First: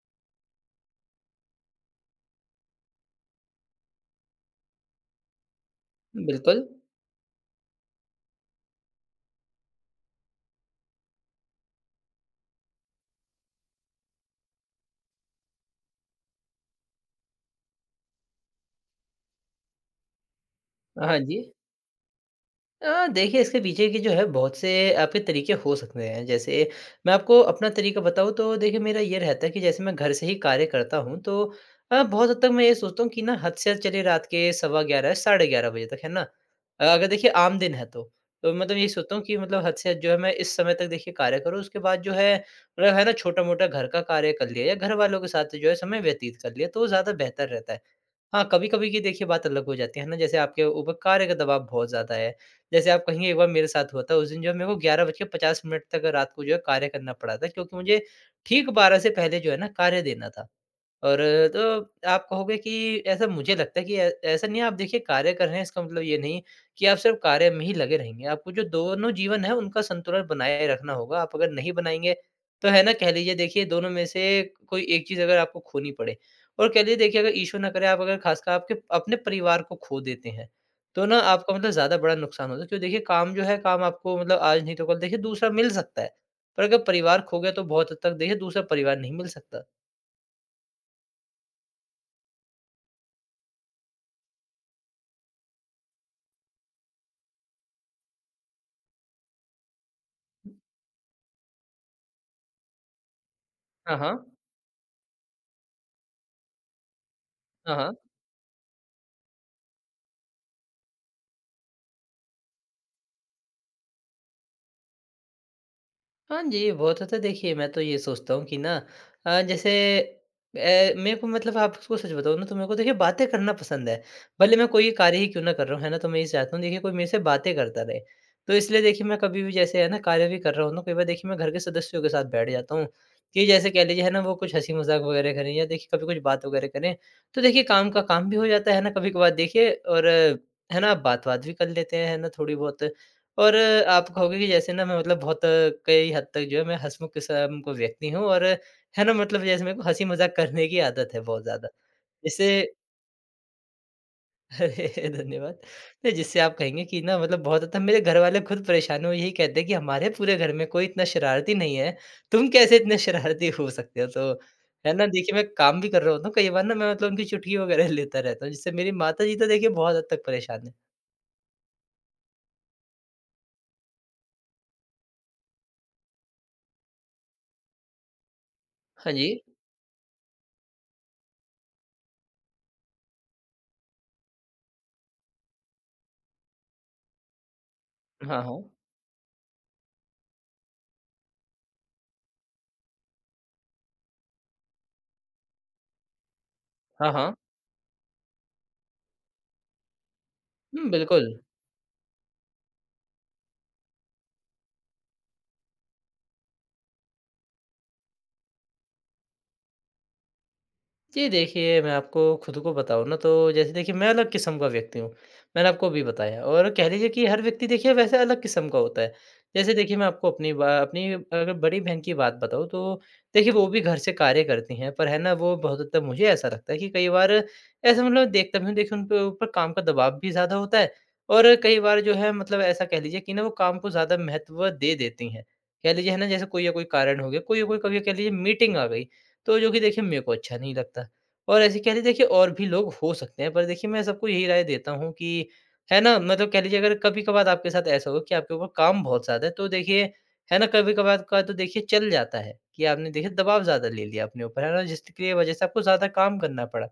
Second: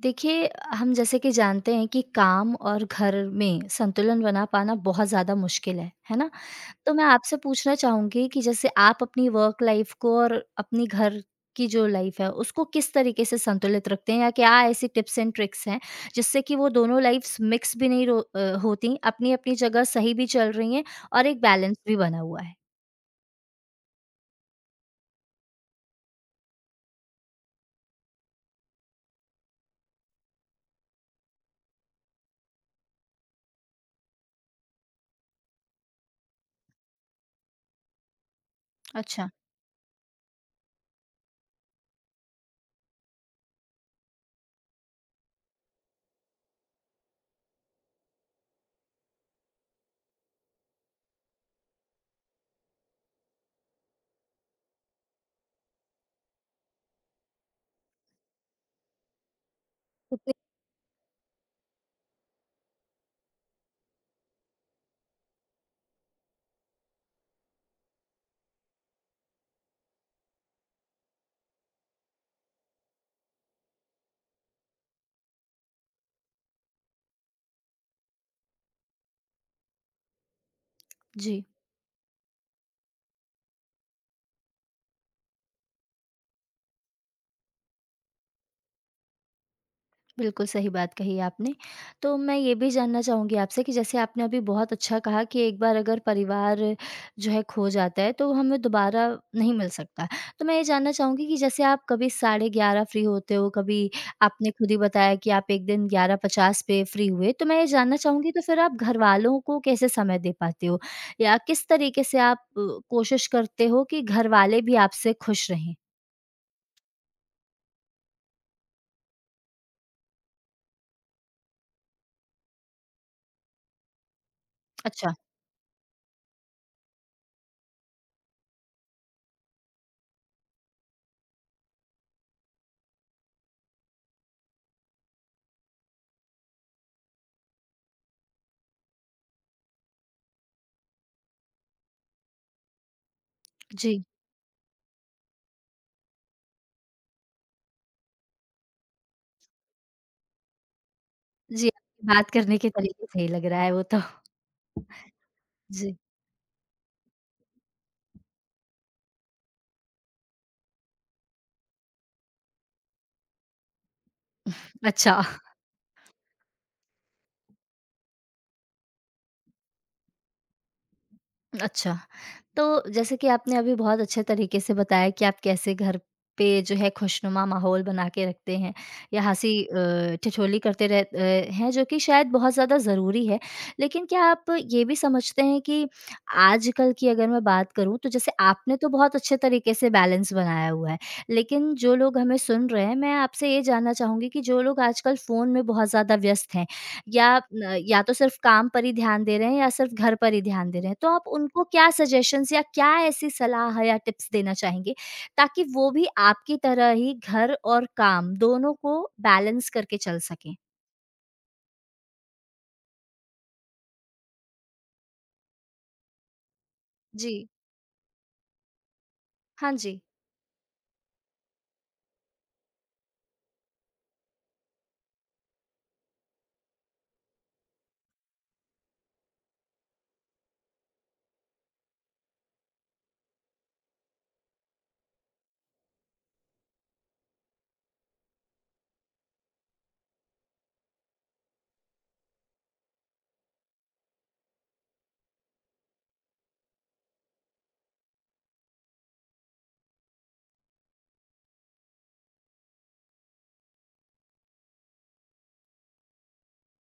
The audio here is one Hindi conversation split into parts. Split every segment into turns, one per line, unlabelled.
देखिए, हम जैसे कि जानते हैं कि काम और घर में संतुलन बना पाना बहुत ज़्यादा मुश्किल है ना?
बिल्कुल।
तो मैं आपसे पूछना चाहूँगी कि जैसे आप अपनी वर्क लाइफ़ को और अपनी घर की जो लाइफ़ है, उसको किस तरीके से संतुलित रखते हैं या क्या ऐसी टिप्स एंड ट्रिक्स हैं, जिससे कि वो दोनों लाइफ़्स मिक्स भी नहीं होती, अपनी-अपनी जगह सही भी चल रही हैं
हाँ
और एक
जी।
बैलेंस भी बना हुआ है?
देखिए, इसके पीछे की जो है बहुत से आपके तरीके हो सकते हैं। जैसे मैं आपको अपना तरीका बताऊँ तो देखिए मेरा ये रहता है कि जैसे मैं घर से ही कार्य करता हूँ तो बहुत हद तक मैं ये सोचता हूँ कि ना हद से हद चलिए रात के सवा 11 साढ़े 11 बजे तक, है ना? अगर देखिए आम दिन है तो। तो मतलब यही सोचता हूँ
अच्छा।
कि मतलब हद से हद जो है मैं इस समय तक देखिए कार्य करूँ, उसके बाद जो है मतलब है ना छोटा-मोटा घर का कार्य कर लिया या घर वालों के साथ जो है समय व्यतीत कर लिया तो ज़्यादा बेहतर रहता है। हाँ, कभी-कभी की देखिए बात अलग हो जाती है ना, जैसे आपके ऊपर कार्य का दबाव बहुत ज़्यादा है। जैसे आप कहेंगे एक बार मेरे साथ हुआ था, उस दिन जो है मेरे को 11:50 तक रात को जो है कार्य करना पड़ा था, क्योंकि मुझे ठीक 12 से पहले जो है ना कार्य देना
कितने
था। और तो आप कहोगे कि ऐसा मुझे लगता है कि ऐ ऐसा नहीं है, आप देखिए कार्य कर रहे हैं इसका मतलब ये नहीं कि आप सिर्फ़ कार्य में ही लगे रहेंगे। आपको जो दोनों जीवन है उनका संतुलन बनाए रखना होगा। आप अगर नहीं बनाएँगे तो है ना कह लीजिए देखिए दोनों में से कोई एक चीज़ अगर आपको खोनी पड़े और कह लीजिए देखिए अगर ईश्वर ना करे आप अगर ख़ासकर आपके अपने परिवार को खो देते हैं, तो ना
जी।
आपका मतलब ज़्यादा बड़ा नुकसान होता है। क्यों देखिए काम जो है काम आपको मतलब आज नहीं तो कल देखिए दूसरा मिल सकता है। पर अगर परिवार खो गया तो बहुत हद तक देखिए दूसरा परिवार नहीं मिल सकता।
बिल्कुल सही बात कही आपने। तो मैं ये भी जानना चाहूँगी आपसे कि जैसे आपने अभी बहुत अच्छा कहा कि एक बार अगर परिवार जो है खो जाता है तो हमें दोबारा नहीं मिल सकता। तो मैं ये जानना चाहूँगी कि जैसे आप कभी साढ़े 11 फ्री होते हो, कभी
हाँ, हाँ।
आपने खुद ही बताया कि आप एक दिन 11:50 पे फ्री हुए। तो मैं ये
हाँ, हाँ।
जानना चाहूँगी तो फिर आप घरवालों को कैसे समय दे पाते हो? या किस तरीके से आप कोशिश करते हो कि घरवाले भी आपसे खुश रहें?
हाँ जी, वो तो देखिए मैं तो ये सोचता हूँ कि ना जैसे मेरे को मतलब आपको सच बताऊँ ना तो मेरे को देखिए बातें करना पसंद है। भले मैं कोई
अच्छा।
कार्य ही क्यों ना कर रहा हूँ, है ना? तो मैं ये चाहता हूँ देखिए कोई मेरे से बातें करता रहे। तो इसलिए देखिए मैं कभी भी जैसे है ना कार्य भी कर रहा हूँ ना कई बार देखिए मैं घर के सदस्यों के साथ बैठ जाता हूँ कि जैसे कह लीजिए है ना वो कुछ हँसी-मज़ाक वगैरह करें या देखिए कभी कुछ बात वगैरह करें। तो देखिए काम का काम भी हो जाता है ना कभी-कभार देखिए और है ना बात-वात भी कर लेते हैं, है ना? थोड़ी बहुत। और
जी,
आप कहोगे कि जैसे ना मैं मतलब बहुत कई हद तक जो है मैं हँसमुख किस्म का व्यक्ति हूँ और है ना मतलब जैसे मेरे को हँसी-मज़ाक करने की आदत है बहुत
जी,
ज़्यादा।
आपकी बात
जिससे
करने के तरीके से ही लग रहा है वो तो।
अरे धन्यवाद।
जी,
नहीं जिससे आप कहेंगे कि ना मतलब बहुत ज़्यादा मेरे घरवाले खुद परेशान हो यही कहते हैं कि हमारे पूरे घर में कोई इतना शरारती नहीं है, तुम कैसे इतने शरारती हो सकते हो? तो है ना
अच्छा,
देखिए मैं काम भी कर रहा होता हूँ, कई बार ना मैं मतलब उनकी चुटकी वगैरह लेता रहता हूँ जिससे मेरी माताजी तो देखिए बहुत हद तक परेशान हैं।
अच्छा। तो जैसे कि आपने अभी बहुत अच्छे तरीके से बताया कि आप कैसे घर पे जो है खुशनुमा माहौल बना के रखते हैं
हाँ
या
जी।
हँसी ठिठोली करते हैं जो कि शायद बहुत ज़्यादा ज़रूरी है। लेकिन क्या आप ये भी समझते हैं कि आजकल की अगर मैं बात करूँ तो जैसे
हाँ, हाँ।
आपने तो बहुत अच्छे तरीके से बैलेंस बनाया हुआ है, लेकिन जो लोग हमें सुन रहे हैं मैं आपसे ये जानना चाहूँगी कि जो लोग आजकल फ़ोन में बहुत ज़्यादा व्यस्त हैं,
हाँ, हाँ।
या न या तो सिर्फ़ काम पर ही ध्यान दे रहे हैं या सिर्फ़ घर पर ही ध्यान दे रहे
हुँ,
हैं। तो आप
बिल्कुल।
उनको क्या सजेशंस या क्या ऐसी सलाह या टिप्स देना चाहेंगे, ताकि वो भी आपकी तरह ही घर और काम दोनों को बैलेंस करके चल सकें?
जी, देखिए मैं आपको खुद को बताऊँ ना तो जैसे देखिए मैं अलग किस्म का व्यक्ति हूँ। मैंने आपको अभी बताया और कह लीजिए कि हर
जी।
व्यक्ति देखिए वैसे अलग किस्म का होता है।
हाँ
जैसे देखिए
जी।
मैं आपको अपनी अगर बड़ी बहन की बात बताऊँ तो देखिए वो भी घर से कार्य करती हैं। पर है ना वो बहुत हद तक मुझे ऐसा लगता है कि कई बार ऐसा मतलब देखता भी हूँ देखिए उनके ऊपर काम का दबाव भी ज़्यादा होता है और कई बार जो है मतलब ऐसा कह लीजिए कि ना वो काम को ज़्यादा महत्व दे देती हैं। कह लीजिए है ना जैसे कोई या कोई कारण हो गया, कोई या कोई कभी कह लीजिए मीटिंग आ गई। तो जो कि देखिए मेरे को अच्छा नहीं लगता। और ऐसे कह लीजिए देखिए और भी लोग हो सकते हैं, पर देखिए मैं सबको यही राय देता हूँ कि है ना, मतलब कह लीजिए अगर कभी-कभार आपके साथ ऐसा हो कि आपके ऊपर काम बहुत ज़्यादा है, तो देखिए है ना, कभी-कभार का तो देखिए चल जाता है कि आपने देखिए दबाव ज़्यादा ले लिया अपने ऊपर, है ना? जिसके लिए वजह से आपको ज़्यादा काम करना पड़ा।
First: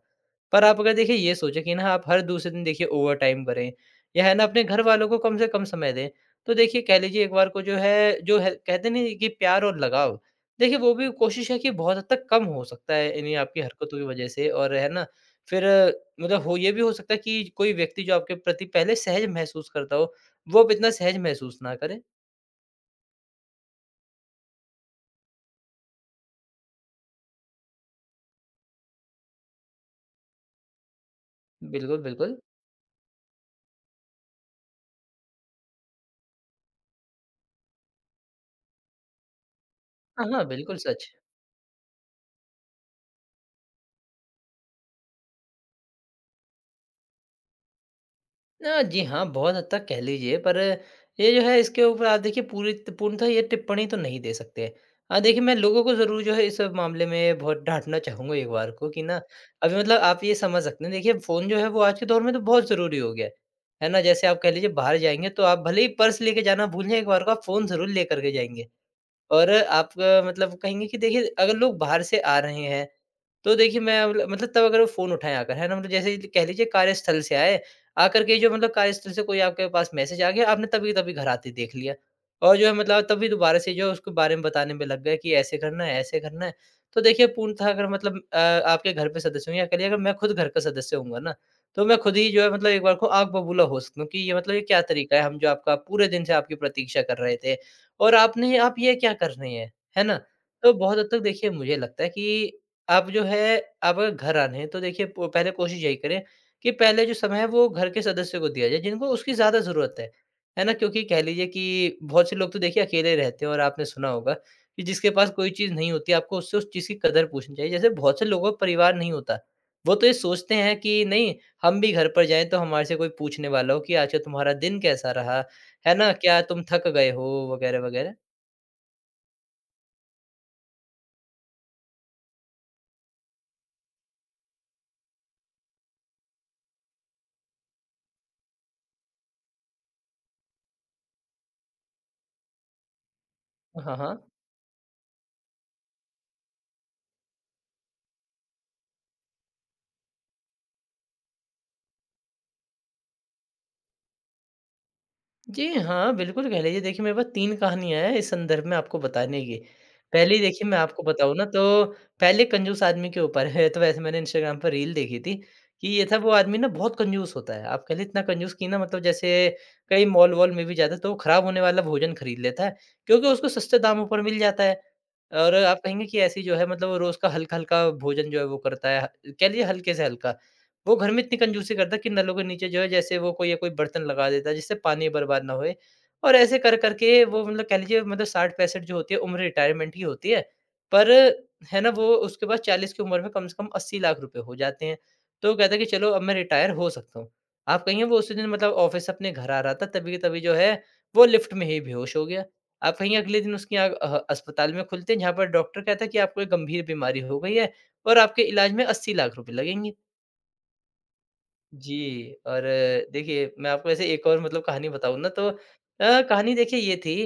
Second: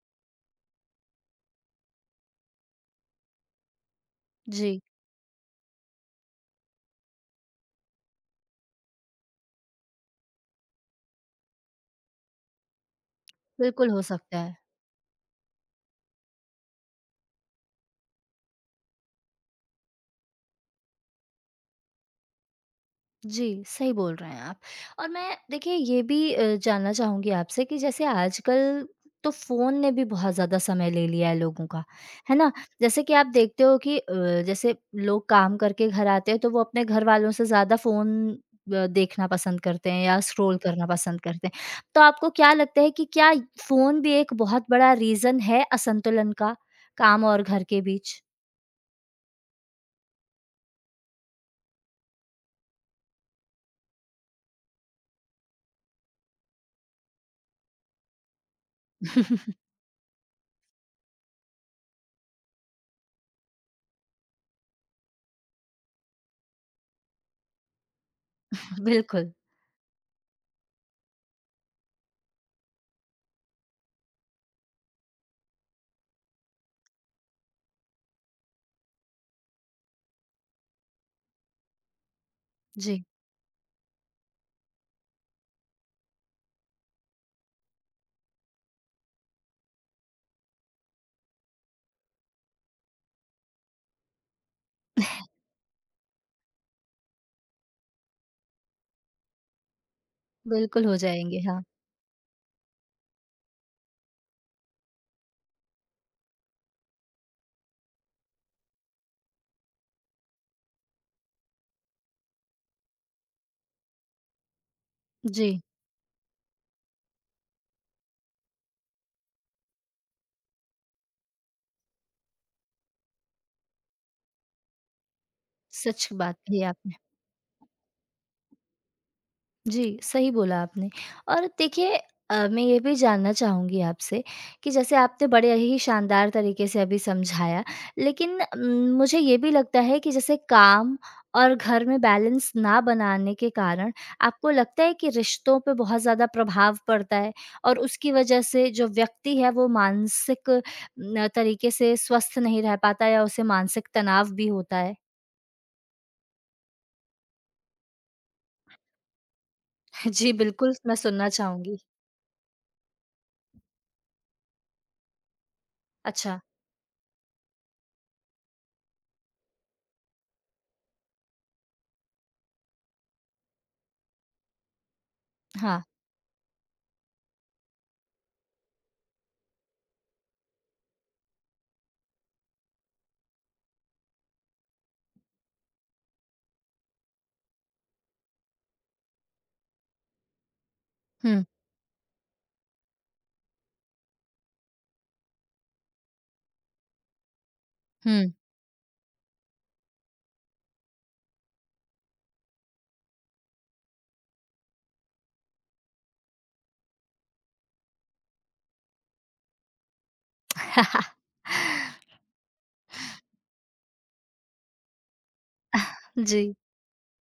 पर आप अगर देखिए ये सोचें कि ना आप हर दूसरे दिन देखिए ओवरटाइम करें या है ना अपने
जी,
घरवालों को कम से कम समय दें, तो देखिए कह लीजिए एक बार को जो है कहते नहीं कि प्यार और लगाव, देखिए वो भी कोशिश है कि बहुत हद तक कम हो सकता है इन्हीं आपकी
बिल्कुल
हरकतों
हो
की वजह
सकता
से
है।
और है ना फिर मतलब हो ये भी हो सकता है कि कोई व्यक्ति जो आपके प्रति पहले सहज महसूस करता हो, वो अब इतना सहज महसूस ना करे।
जी, सही बोल रहे हैं आप। और मैं देखिए ये भी जानना चाहूँगी आपसे कि जैसे आजकल तो फ़ोन ने भी बहुत ज़्यादा समय ले लिया है लोगों का,
बिल्कुल,
है
बिल्कुल।
ना? जैसे कि आप देखते हो कि जैसे लोग काम करके घर आते हैं तो वो अपने घर वालों से ज़्यादा फ़ोन देखना पसंद करते हैं या
हाँ, हाँ,
स्क्रॉल
बिल्कुल
करना
सच।
पसंद करते हैं। तो आपको क्या लगता है कि क्या फ़ोन भी एक बहुत बड़ा रीज़न है असंतुलन का, काम और घर के बीच?
जी हाँ, बहुत हद तक कह लीजिए पर ये जो है इसके ऊपर आप देखिए पूरी पूर्णतः ये टिप्पणी तो नहीं दे सकते। हाँ, देखिए मैं लोगों को ज़रूर जो है इस मामले में बहुत डाँटना चाहूँगा एक बार को कि ना अभी मतलब आप ये समझ सकते हैं देखिए फ़ोन जो है वो आज के दौर में तो बहुत ज़रूरी हो गया है। है ना? जैसे आप कह लीजिए बाहर जाएँगे तो आप भले ही पर्स लेके जाना भूल जाएँ एक बार को आप फ़ोन ज़रूर लेकर के जाएँगे।
बिल्कुल,
और आप मतलब कहेंगे कि देखिए अगर लोग बाहर से आ रहे हैं, तो देखिए मैं मतलब तब अगर वो फ़ोन उठाएँ आकर, है ना? मतलब जैसे कह लीजिए कार्यस्थल से आए, आकर के जो मतलब कार्यस्थल से कोई आपके पास मैसेज आ गया, आपने तभी तभी घर आते ही देख लिया। और जो है मतलब
जी।
आप तभी दोबारा से जो है उसके बारे में बताने में लग गए कि ऐसे करना है, ऐसे करना है। तो देखिए पूर्णतः अगर मतलब आपके घर पे सदस्य हों या कह लीजिए अगर मैं खुद घर का सदस्य होऊँगा ना, तो मैं खुद ही जो है मतलब एक बार को आग बबूला हो सकता हूँ कि ये मतलब ये क्या तरीका है, हम जो आपका पूरे दिन से आपकी प्रतीक्षा कर रहे थे। और आपने आप ये क्या कर रहे हैं, है ना? तो
बिल्कुल हो
बहुत हद तक
जाएँगे,
देखिए
हाँ।
मुझे लगता है कि आप जो है आप अगर घर आ रहे हैं तो देखिए प पहले कोशिश यही करें कि पहले जो समय है वो घर के सदस्य को दिया जाए जिनको उसकी ज़्यादा ज़रूरत है ना? क्योंकि कह लीजिए कि बहुत से लोग तो देखिए अकेले रहते हैं और आपने सुना होगा कि जिसके पास कोई
जी।
चीज़ नहीं होती आपको उससे उस चीज़ की कदर पूछनी चाहिए। जैसे बहुत से लोगों का परिवार नहीं होता, वो तो ये सोचते हैं कि नहीं हम भी घर पर जाएँ तो हमारे से कोई पूछने वाला हो कि आज का तुम्हारा दिन कैसा रहा? है
सच
ना?
बात
क्या
कही
तुम थक
आपने।
गए हो? वगैरह, वगैरह।
जी, सही बोला आपने और देखिए मैं ये भी जानना चाहूँगी आपसे कि जैसे आपने बड़े ही शानदार तरीके से अभी समझाया, लेकिन मुझे ये भी लगता है कि जैसे काम और घर में बैलेंस ना बनाने के कारण
हाँ, हाँ।
आपको लगता है कि रिश्तों पे बहुत ज़्यादा प्रभाव पड़ता है और उसकी वजह से जो व्यक्ति है वो मानसिक न तरीके से स्वस्थ नहीं रह पाता या उसे मानसिक तनाव भी होता है?
जी हाँ, बिल्कुल कह लीजिए देखिए मेरे पास 3 कहानियाँ हैं इस संदर्भ में आपको बताने की।
जी,
पहली देखिए
बिल्कुल
मैं
मैं
आपको
सुनना
बताऊँ ना
चाहूँगी।
तो पहले कंजूस आदमी के ऊपर है, तो वैसे मैंने इंस्टाग्राम पर रील देखी थी कि ये था वो
अच्छा,
आदमी ना बहुत कंजूस होता है। आप कह लें इतना कंजूस कि ना मतलब जैसे कहीं मॉल-वॉल में भी जाता है तो वो खराब होने वाला भोजन खरीद लेता है, क्योंकि उसको सस्ते दामों पर मिल जाता है। और आप
हाँ।
कहेंगे कि ऐसी जो है मतलब वो रोज़ का हल्का-हल्का भोजन जो है वो करता है, कह लीजिए हल्के से हल्का। वो घर में इतनी कंजूसी करता कि नलों के नीचे जो है जैसे वो कोई या कोई बर्तन लगा देता जिससे पानी बर्बाद ना होए। और ऐसे कर कर के वो मतलब कह लीजिए मतलब 60-65 जो होती है उम्र रिटायरमेंट की होती है। पर
हुँ,
है ना वो उसके पास 40 की उम्र में कम से कम 80 लाख रुपए हो जाते हैं। तो वो कहता है कि चलो अब मैं रिटायर हो सकता हूँ। आप कहिए वो
हुँ।
उसी दिन मतलब ऑफ़िस से अपने घर आ रहा था तभी के तभी जो है वो लिफ्ट में ही बेहोश हो गया। आप कहिए अगले दिन उसकी आँख अह अस्पताल में खुलते हैं जहाँ पर डॉक्टर कहता है कि आपको एक गंभीर बीमारी हो गई है और आपके इलाज में 80 लाख रुपए लगेंगे। जी, और देखिए मैं आपको ऐसे एक और मतलब कहानी बताऊँ ना तो
जी,
कहानी देखिए ये थी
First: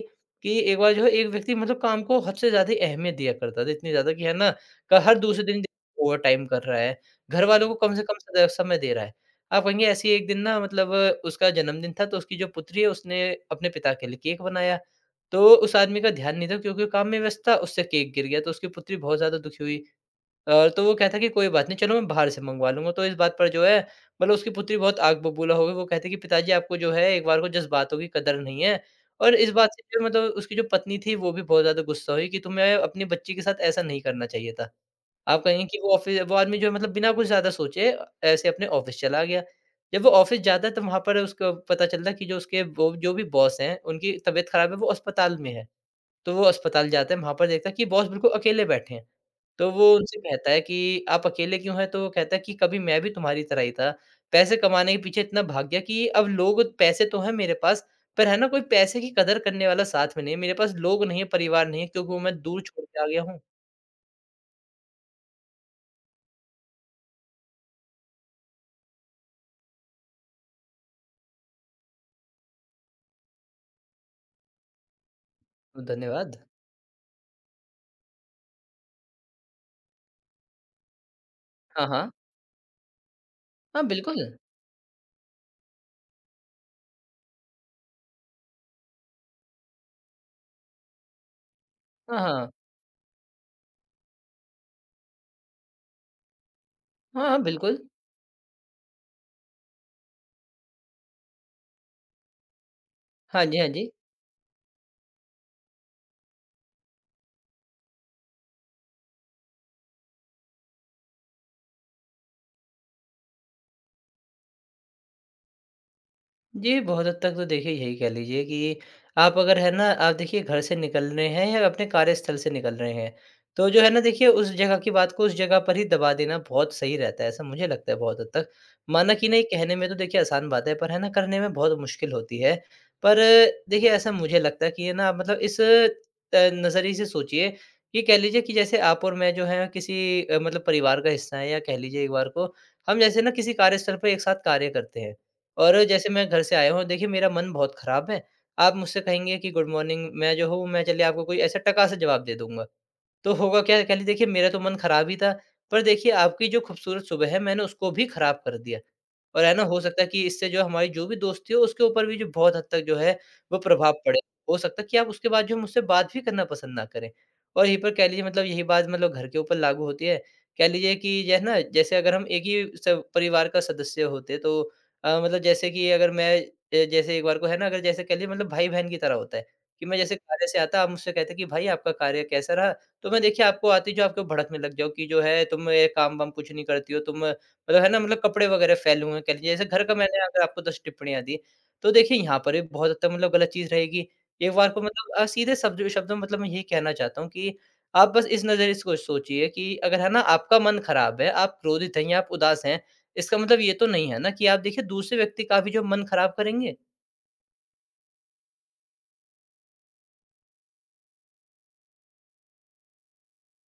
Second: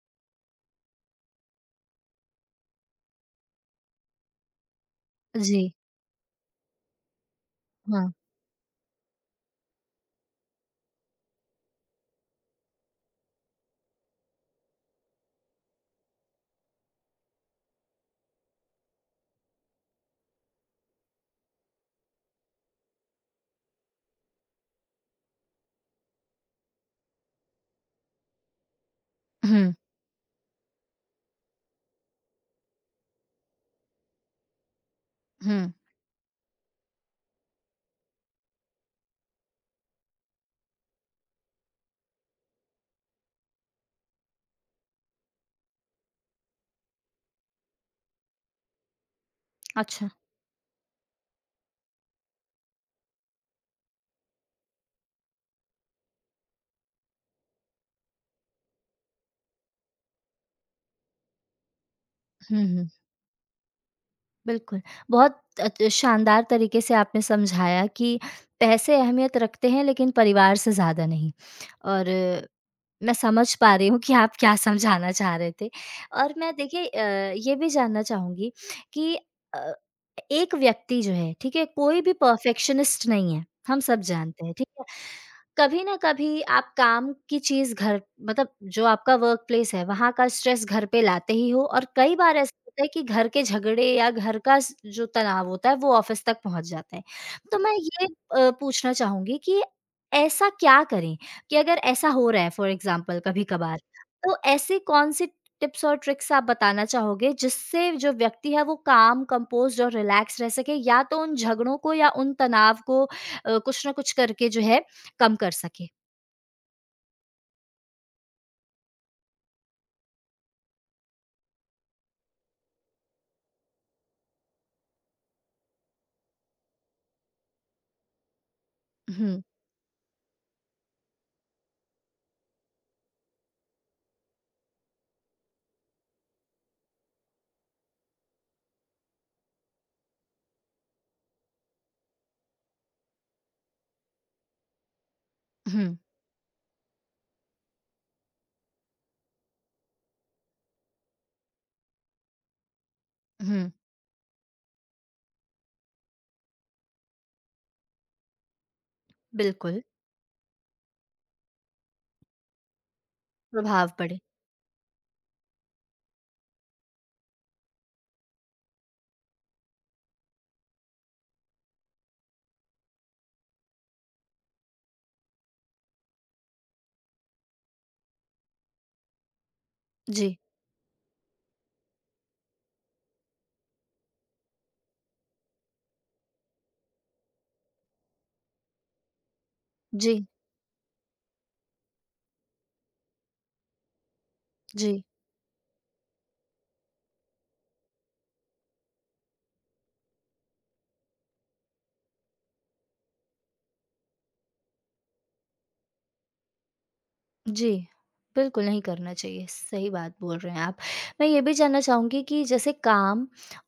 कि एक बार जो है एक व्यक्ति मतलब काम को हद से ज़्यादा अहमियत दिया करता था, इतनी ज़्यादा कि है ना क हर दूसरे दिन
जी।
ओवरटाइम कर रहा है, घरवालों को कम से
हाँ।
कम सद समय दे रहा है। आप कहेंगे ऐसे ही एक दिन ना मतलब उसका जन्मदिन था तो उसकी जो पुत्री है उसने अपने पिता के लिए केक बनाया, तो उस आदमी का ध्यान नहीं था क्योंकि वो काम में व्यस्त था, उससे केक गिर गया तो उसकी पुत्री बहुत ज़्यादा दुखी हुई। तो वो कहता कि कोई बात नहीं, चलो मैं बाहर से मँगवा लूँगा। तो इस बात पर जो है मतलब उसकी पुत्री बहुत आग बबूला हो गई। वो कहती कि पिताजी, आपको जो है एक बार को जज़्बातों की कदर नहीं है। और इस बात
हुँ,
से जो मतलब उसकी जो पत्नी थी, वो भी बहुत ज़्यादा गुस्सा हुई कि तुम्हें अपनी बच्ची के साथ ऐसा नहीं करना चाहिए था। आप कहेंगे
हुँ।
कि वो ऑफ़ि वो आदमी जो है मतलब बिना कुछ ज़्यादा सोचे ऐसे अपने ऑफ़िस चला गया। जब वो ऑफ़िस जाता है तो वहाँ पर उसको पता चलता है कि जो उसके वो जो भी बॉस हैं, उनकी तबीयत ख़राब है, वो अस्पताल में है। तो वो अस्पताल जाता है, वहाँ पर देखता है कि बॉस बिल्कुल अकेले बैठे हैं। तो वो
अच्छा।
उनसे कहता है कि आप अकेले क्यों हैं? तो वो कहता है कि कभी मैं भी तुम्हारी तरह ही था। पैसे कमाने के पीछे इतना भाग गया कि अब लोग पैसे तो हैं मेरे पास, पर है ना कोई पैसे की कदर करने वाला साथ में नहीं है। मेरे पास लोग नहीं है, परिवार नहीं है क्योंकि वो मैं दूर
हुँ,
छोड़
हुँ।
के आ गया हूँ।
बिल्कुल, बहुत अच शानदार तरीके से आपने समझाया कि पैसे अहमियत रखते हैं लेकिन परिवार से ज़्यादा नहीं और मैं समझ पा रही हूँ कि आप क्या समझाना चाह रहे थे
तो
और
धन्यवाद।
मैं देखिए ये भी जानना चाहूँगी कि अ, एक व्यक्ति जो है, ठीक है?
हाँ,
कोई
हाँ।
भी परफेक्शनिस्ट नहीं है, हम
हाँ,
सब
बिल्कुल।
जानते हैं, ठीक है? कभी ना कभी आप काम की चीज़ घर मतलब जो आपका वर्क प्लेस है, वहाँ का स्ट्रेस घर पे लाते ही हो और कई
हाँ,
बार
हाँ।
ऐसा होता है कि घर के झगड़े या घर का स जो तनाव होता है, वो ऑफ़िस तक पहुँच जाता है।
हाँ, हाँ,
तो मैं
बिल्कुल।
ये पूछना चाहूँगी कि ऐसा क्या करें कि अगर ऐसा हो रहा है फॉर एग्ज़ाम्पल
हाँ जी, हाँ
कभी-कभार,
जी।
तो ऐसे कौन-से टिप्स और ट्रिक्स आप बताना चाहोगे जिससे जो व्यक्ति है वो काम, कंपोज़्ड और रिलैक्स रह सके या तो उन झगड़ों को या उन तनाव को कुछ न कुछ करके जो है कम कर सके?
जी, बहुत हद तक तो देखिए यही कह लीजिए कि आप अगर है ना आप देखिए घर से निकल रहे हैं या अपने कार्यस्थल से निकल रहे हैं, तो जो है ना देखिए उस जगह की बात को उस जगह पर ही दबा देना बहुत सही रहता है, ऐसा मुझे लगता है बहुत हद तक। माना कि
हुँ,
नहीं कहने में तो देखिए आसान बात है, पर है ना करने में बहुत मुश्किल होती है। पर देखिए ऐसा मुझे लगता है कि है ना आप मतलब इस त नज़रिए से सोचिए कि कह लीजिए कि जैसे आप और मैं जो हैं किसी मतलब परिवार का हिस्सा हैं या कह लीजिए एक बार को, हम जैसे ना किसी कार्यस्थल पर एक साथ कार्य करते हैं। और
हुँ,
जैसे मैं घर से आया हूँ, देखिए मेरा मन बहुत खराब है। आप मुझसे कहेंगे कि गुड मॉर्निंग, मैं जो हूँ, मैं चलिए आपको कोई ऐसा टका सा जवाब दे दूँगा। तो होगा
हुँ,
क्या, कह लीजिए देखिए मेरा तो मन खराब ही था, पर देखिए आपकी जो खूबसूरत सुबह है मैंने उसको भी खराब कर दिया। और है ना,
बिल्कुल,
हो सकता है कि इससे जो हमारी जो भी दोस्ती हो उसके ऊपर भी जो बहुत हद तक जो है वो
प्रभाव
प्रभाव
पड़े।
पड़े। हो सकता है कि आप उसके बाद जो मुझसे बात भी करना पसंद ना करें। और यहीं पर कह लीजिए मतलब यही बात मतलब घर के ऊपर लागू होती है। कह लीजिए कि जो है ना, जैसे अगर हम एक ही स परिवार का सदस्य होते तो मतलब जैसे कि अगर मैं जैसे एक बार को है ना अगर जैसे कह लीजिए मतलब भाई-बहन की तरह होता है, कि मैं जैसे
जी,
कार्य से आता, आप मुझसे कहते कि भाई, आपका कार्य कैसा रहा? तो मैं देखिए आपको आते ही जो आपको भड़कने लग जाऊँ कि जो है तुम ये काम-वाम कुछ नहीं करती हो, तुम मतलब है ना मतलब कपड़े वगैरह फैले हुए हैं कह लीजिए, जैसे घर का,
जी,
मैंने अगर आपको 10 टिप्पणियाँ दी, तो देखिए यहाँ पर भी बहुत हद तक मतलब गलत चीज़ रहेगी। एक बार को
जी।
मतलब सीधे शब्दों में मतलब मैं यही कहना चाहता हूँ कि आप बस इस नज़रिए से सोचिए कि अगर है ना आपका मन खराब है, आप क्रोधित हैं या आप उदास हैं, इसका मतलब ये तो नहीं है ना कि आप देखिए दूसरे व्यक्ति का भी जो मन खराब करेंगे।
जी, बिल्कुल नहीं करना चाहिए, सही बात बोल रहे हैं आप। मैं ये भी जानना चाहूँगी कि जैसे काम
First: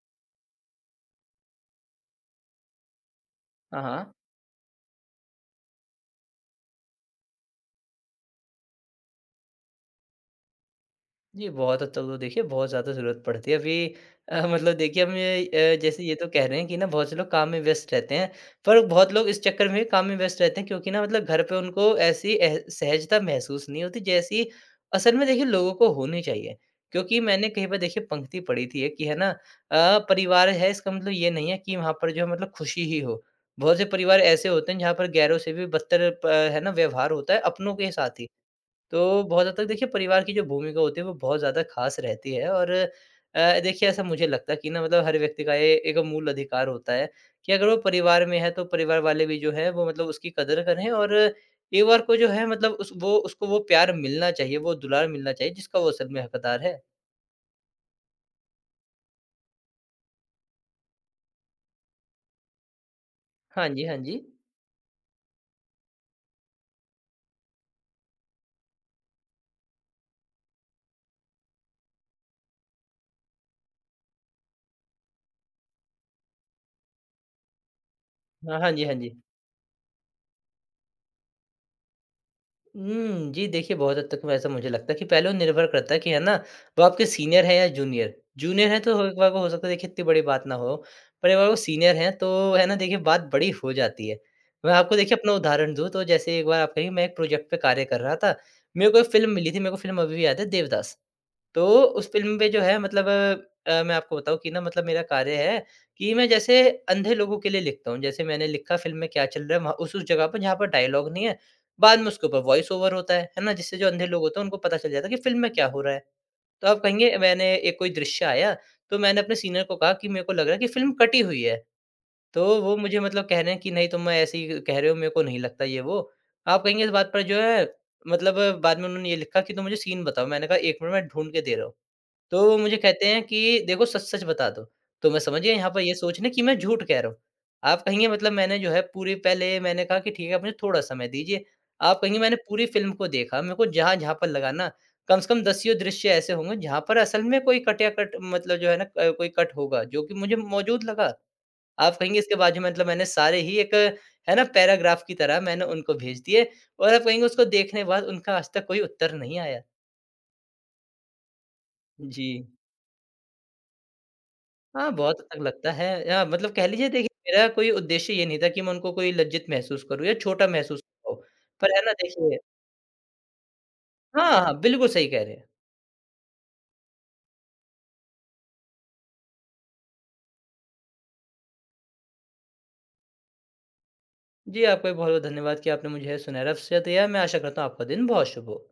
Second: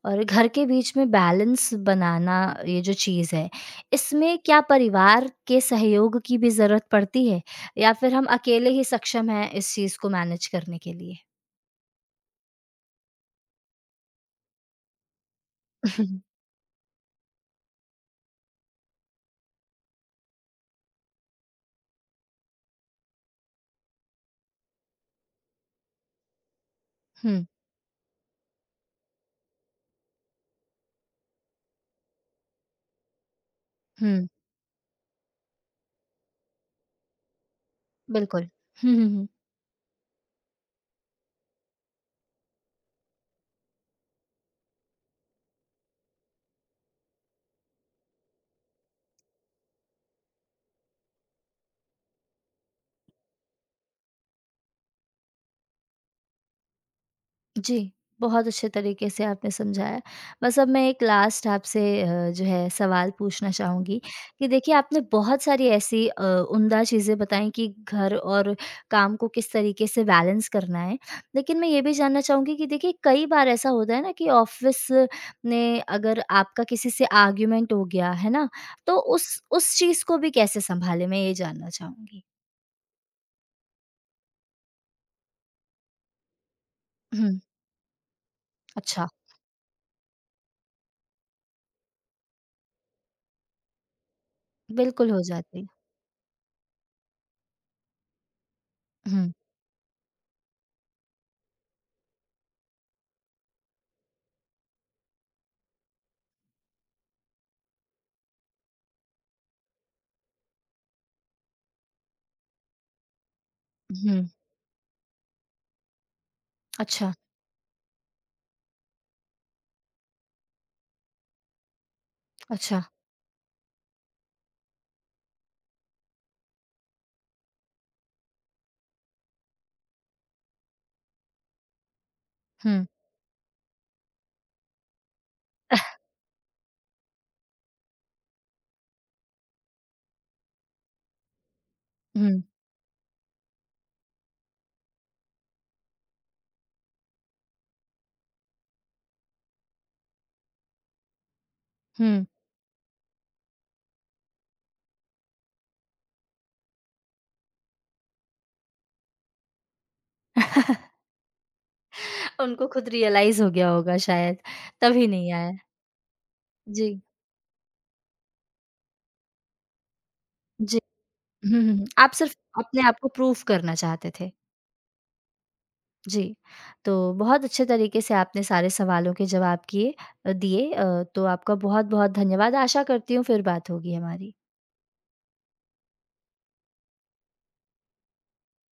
और घर के बीच में बैलेंस बनाना ये जो चीज़ है,
हाँ, हाँ।
इसमें क्या परिवार के सहयोग की भी ज़रूरत पड़ती है या फिर हम अकेले ही सक्षम हैं इस चीज़ को मैनेज करने के लिए?
जी, बहुत हद तक तो देखिए बहुत ज़्यादा ज़रूरत पड़ती है। अभी मतलब देखिए हम ये जैसे ये तो कह रहे हैं कि ना बहुत से लोग काम में व्यस्त रहते हैं, पर बहुत लोग इस चक्कर में काम में व्यस्त रहते हैं क्योंकि ना मतलब घर पे उनको ऐसी एह सहजता महसूस नहीं होती जैसी असल में देखिए लोगों को होनी चाहिए। क्योंकि
हुँ,
मैंने कहीं पर देखिए पंक्ति पढ़ी थी एक कि है ना परिवार है इसका मतलब ये नहीं है कि वहाँ पर जो है मतलब खुशी ही हो। बहुत से परिवार
हुँ,
ऐसे होते हैं जहाँ पर गैरों से भी बदतर प है ना व्यवहार होता है अपनों के साथ ही।
बिल्कुल। हुँ, हुँ,
तो
हुँ।
बहुत हद तक देखिए परिवार की जो भूमिका होती है वो बहुत ज़्यादा ख़ास रहती है और देखिए ऐसा मुझे लगता है कि ना मतलब हर व्यक्ति का ये एक मूल अधिकार होता है कि अगर वो परिवार में है तो परिवार वाले भी जो है वो मतलब उसकी कदर करें और एक बार को जो है मतलब उस वो उसको वो प्यार मिलना चाहिए, वो दुलार मिलना चाहिए जिसका वो असल में हकदार है।
जी, बहुत अच्छे तरीके से आपने समझाया। बस अब मैं एक लास्ट आपसे जो है सवाल पूछना
हाँ जी, हाँ
चाहूँगी
जी।
कि देखिए आपने बहुत सारी ऐसी उम्दा चीज़ें बताई कि घर और काम को किस तरीके से बैलेंस करना है। लेकिन मैं ये भी जानना चाहूँगी कि देखिए कई बार ऐसा होता है ना कि ऑफ़िस में अगर आपका किसी से आर्ग्यूमेंट हो गया, है ना?
हाँ, हाँ जी, हाँ
तो
जी।
उस चीज़ को भी कैसे सँभालें? मैं ये जानना चाहूँगी।
जी देखिए, बहुत हद तक वैसा मुझे लगता है कि पहले वो निर्भर करता है कि है ना, वो आपके
हुँ,
सीनियर है या जूनियर। जूनियर है तो
अच्छा,
एक बार को हो सकता है देखिए इतनी बड़ी बात ना हो, पर एक बार वो सीनियर हैं तो है ना देखिए बात बड़ी हो जाती है। मैं आपको
बिल्कुल
देखिए
हो
अपना
जाती है।
उदाहरण दूँ तो जैसे एक बार आप कहिए मैं एक प्रोजेक्ट पे कार्य कर रहा था, मेरे को एक फ़िल्म
हुँ,
मिली थी, मेरे को फ़िल्म अभी भी याद है, देवदास। तो उस फ़िल्म में जो है मतलब मैं आपको बताऊँ कि ना मतलब मेरा कार्य है कि मैं जैसे अंधे लोगों के लिए लिखता हूँ। जैसे मैंने लिखा फ़िल्म में क्या चल रहा है वहाँ उस-उस जगह पर जहाँ पर डायलॉग नहीं है, बाद में उसके ऊपर वॉइस ओवर होता है ना? जिससे जो अंधे लोग
हुँ,
होते हैं उनको पता चल जाता है कि फ़िल्म में क्या हो रहा है। तो आप
अच्छा,
कहेंगे मैंने एक कोई दृश्य आया, तो मैंने अपने सीनियर को कहा कि मेरे को लग रहा है कि फ़िल्म कटी हुई है। तो वो
अच्छा,
मुझे मतलब कह रहे हैं कि नहीं, तुम मैं ऐसे ही कह रहे हो, मेरे को नहीं लगता ये वो। आप कहेंगे इस बात पर जो है मतलब बाद में उन्होंने ये लिखा कि तुम मुझे सीन बताओ। मैंने कहा 1 मिनट, मैं ढूँढ के दे रहा हूँ। तो वो मुझे
हुँ।
कहते हैं कि देखो, सच-सच बता दो। तो मैं समझ गया यहाँ पर ये सोचना कि मैं झूठ कह रहा हूँ। आप कहेंगे मतलब मैंने जो है पूरी पहले मैंने कहा कि ठीक है, आप मुझे थोड़ा समय दीजिए। आप कहेंगे मैंने
हुँ,
पूरी फ़िल्म को देखा, मेरे को जहाँ-जहाँ पर लगा ना कम से कम दसियों दृश्य ऐसे होंगे जहाँ पर असल में कोई कट या कट मतलब जो है ना कोई कट होगा जो कि मुझे मौजूद लगा। आप कहेंगे
हुँ।
इसके बाजू में मतलब मैंने सारे ही एक है ना पैराग्राफ की तरह मैंने उनको भेज दिए और आप कहेंगे उसको देखने के बाद उनका आज तक कोई उत्तर नहीं आया। जी।
उनको खुद रियलाइज़ हो गया होगा शायद,
हाँ,
तभी
बहुत हद
नहीं
तक
आया।
लगता है। मतलब कह लीजिए
जी,
देखिए मेरा कोई उद्देश्य ये नहीं था कि मैं उनको कोई लज्जित महसूस करूँ या छोटा
जी।
महसूस कराऊँ।
हुँ,
पर
हुँ,
है
हुँ।
ना
आप सिर्फ़
देखिए
अपने आप को प्रूफ़ करना चाहते थे।
हाँ, हाँ, बिल्कुल सही कह रहे हैं।
जी, तो बहुत अच्छे तरीके से आपने सारे सवालों के जवाब दिए तो आपका बहुत-बहुत धन्यवाद। आशा करती हूँ फिर बात होगी हमारी।
जी, आपका भी बहुत-बहुत धन्यवाद कि आपने मुझे सुनहरा अवसर दिया। मैं आशा करता हूँ आपका दिन बहुत शुभ हो।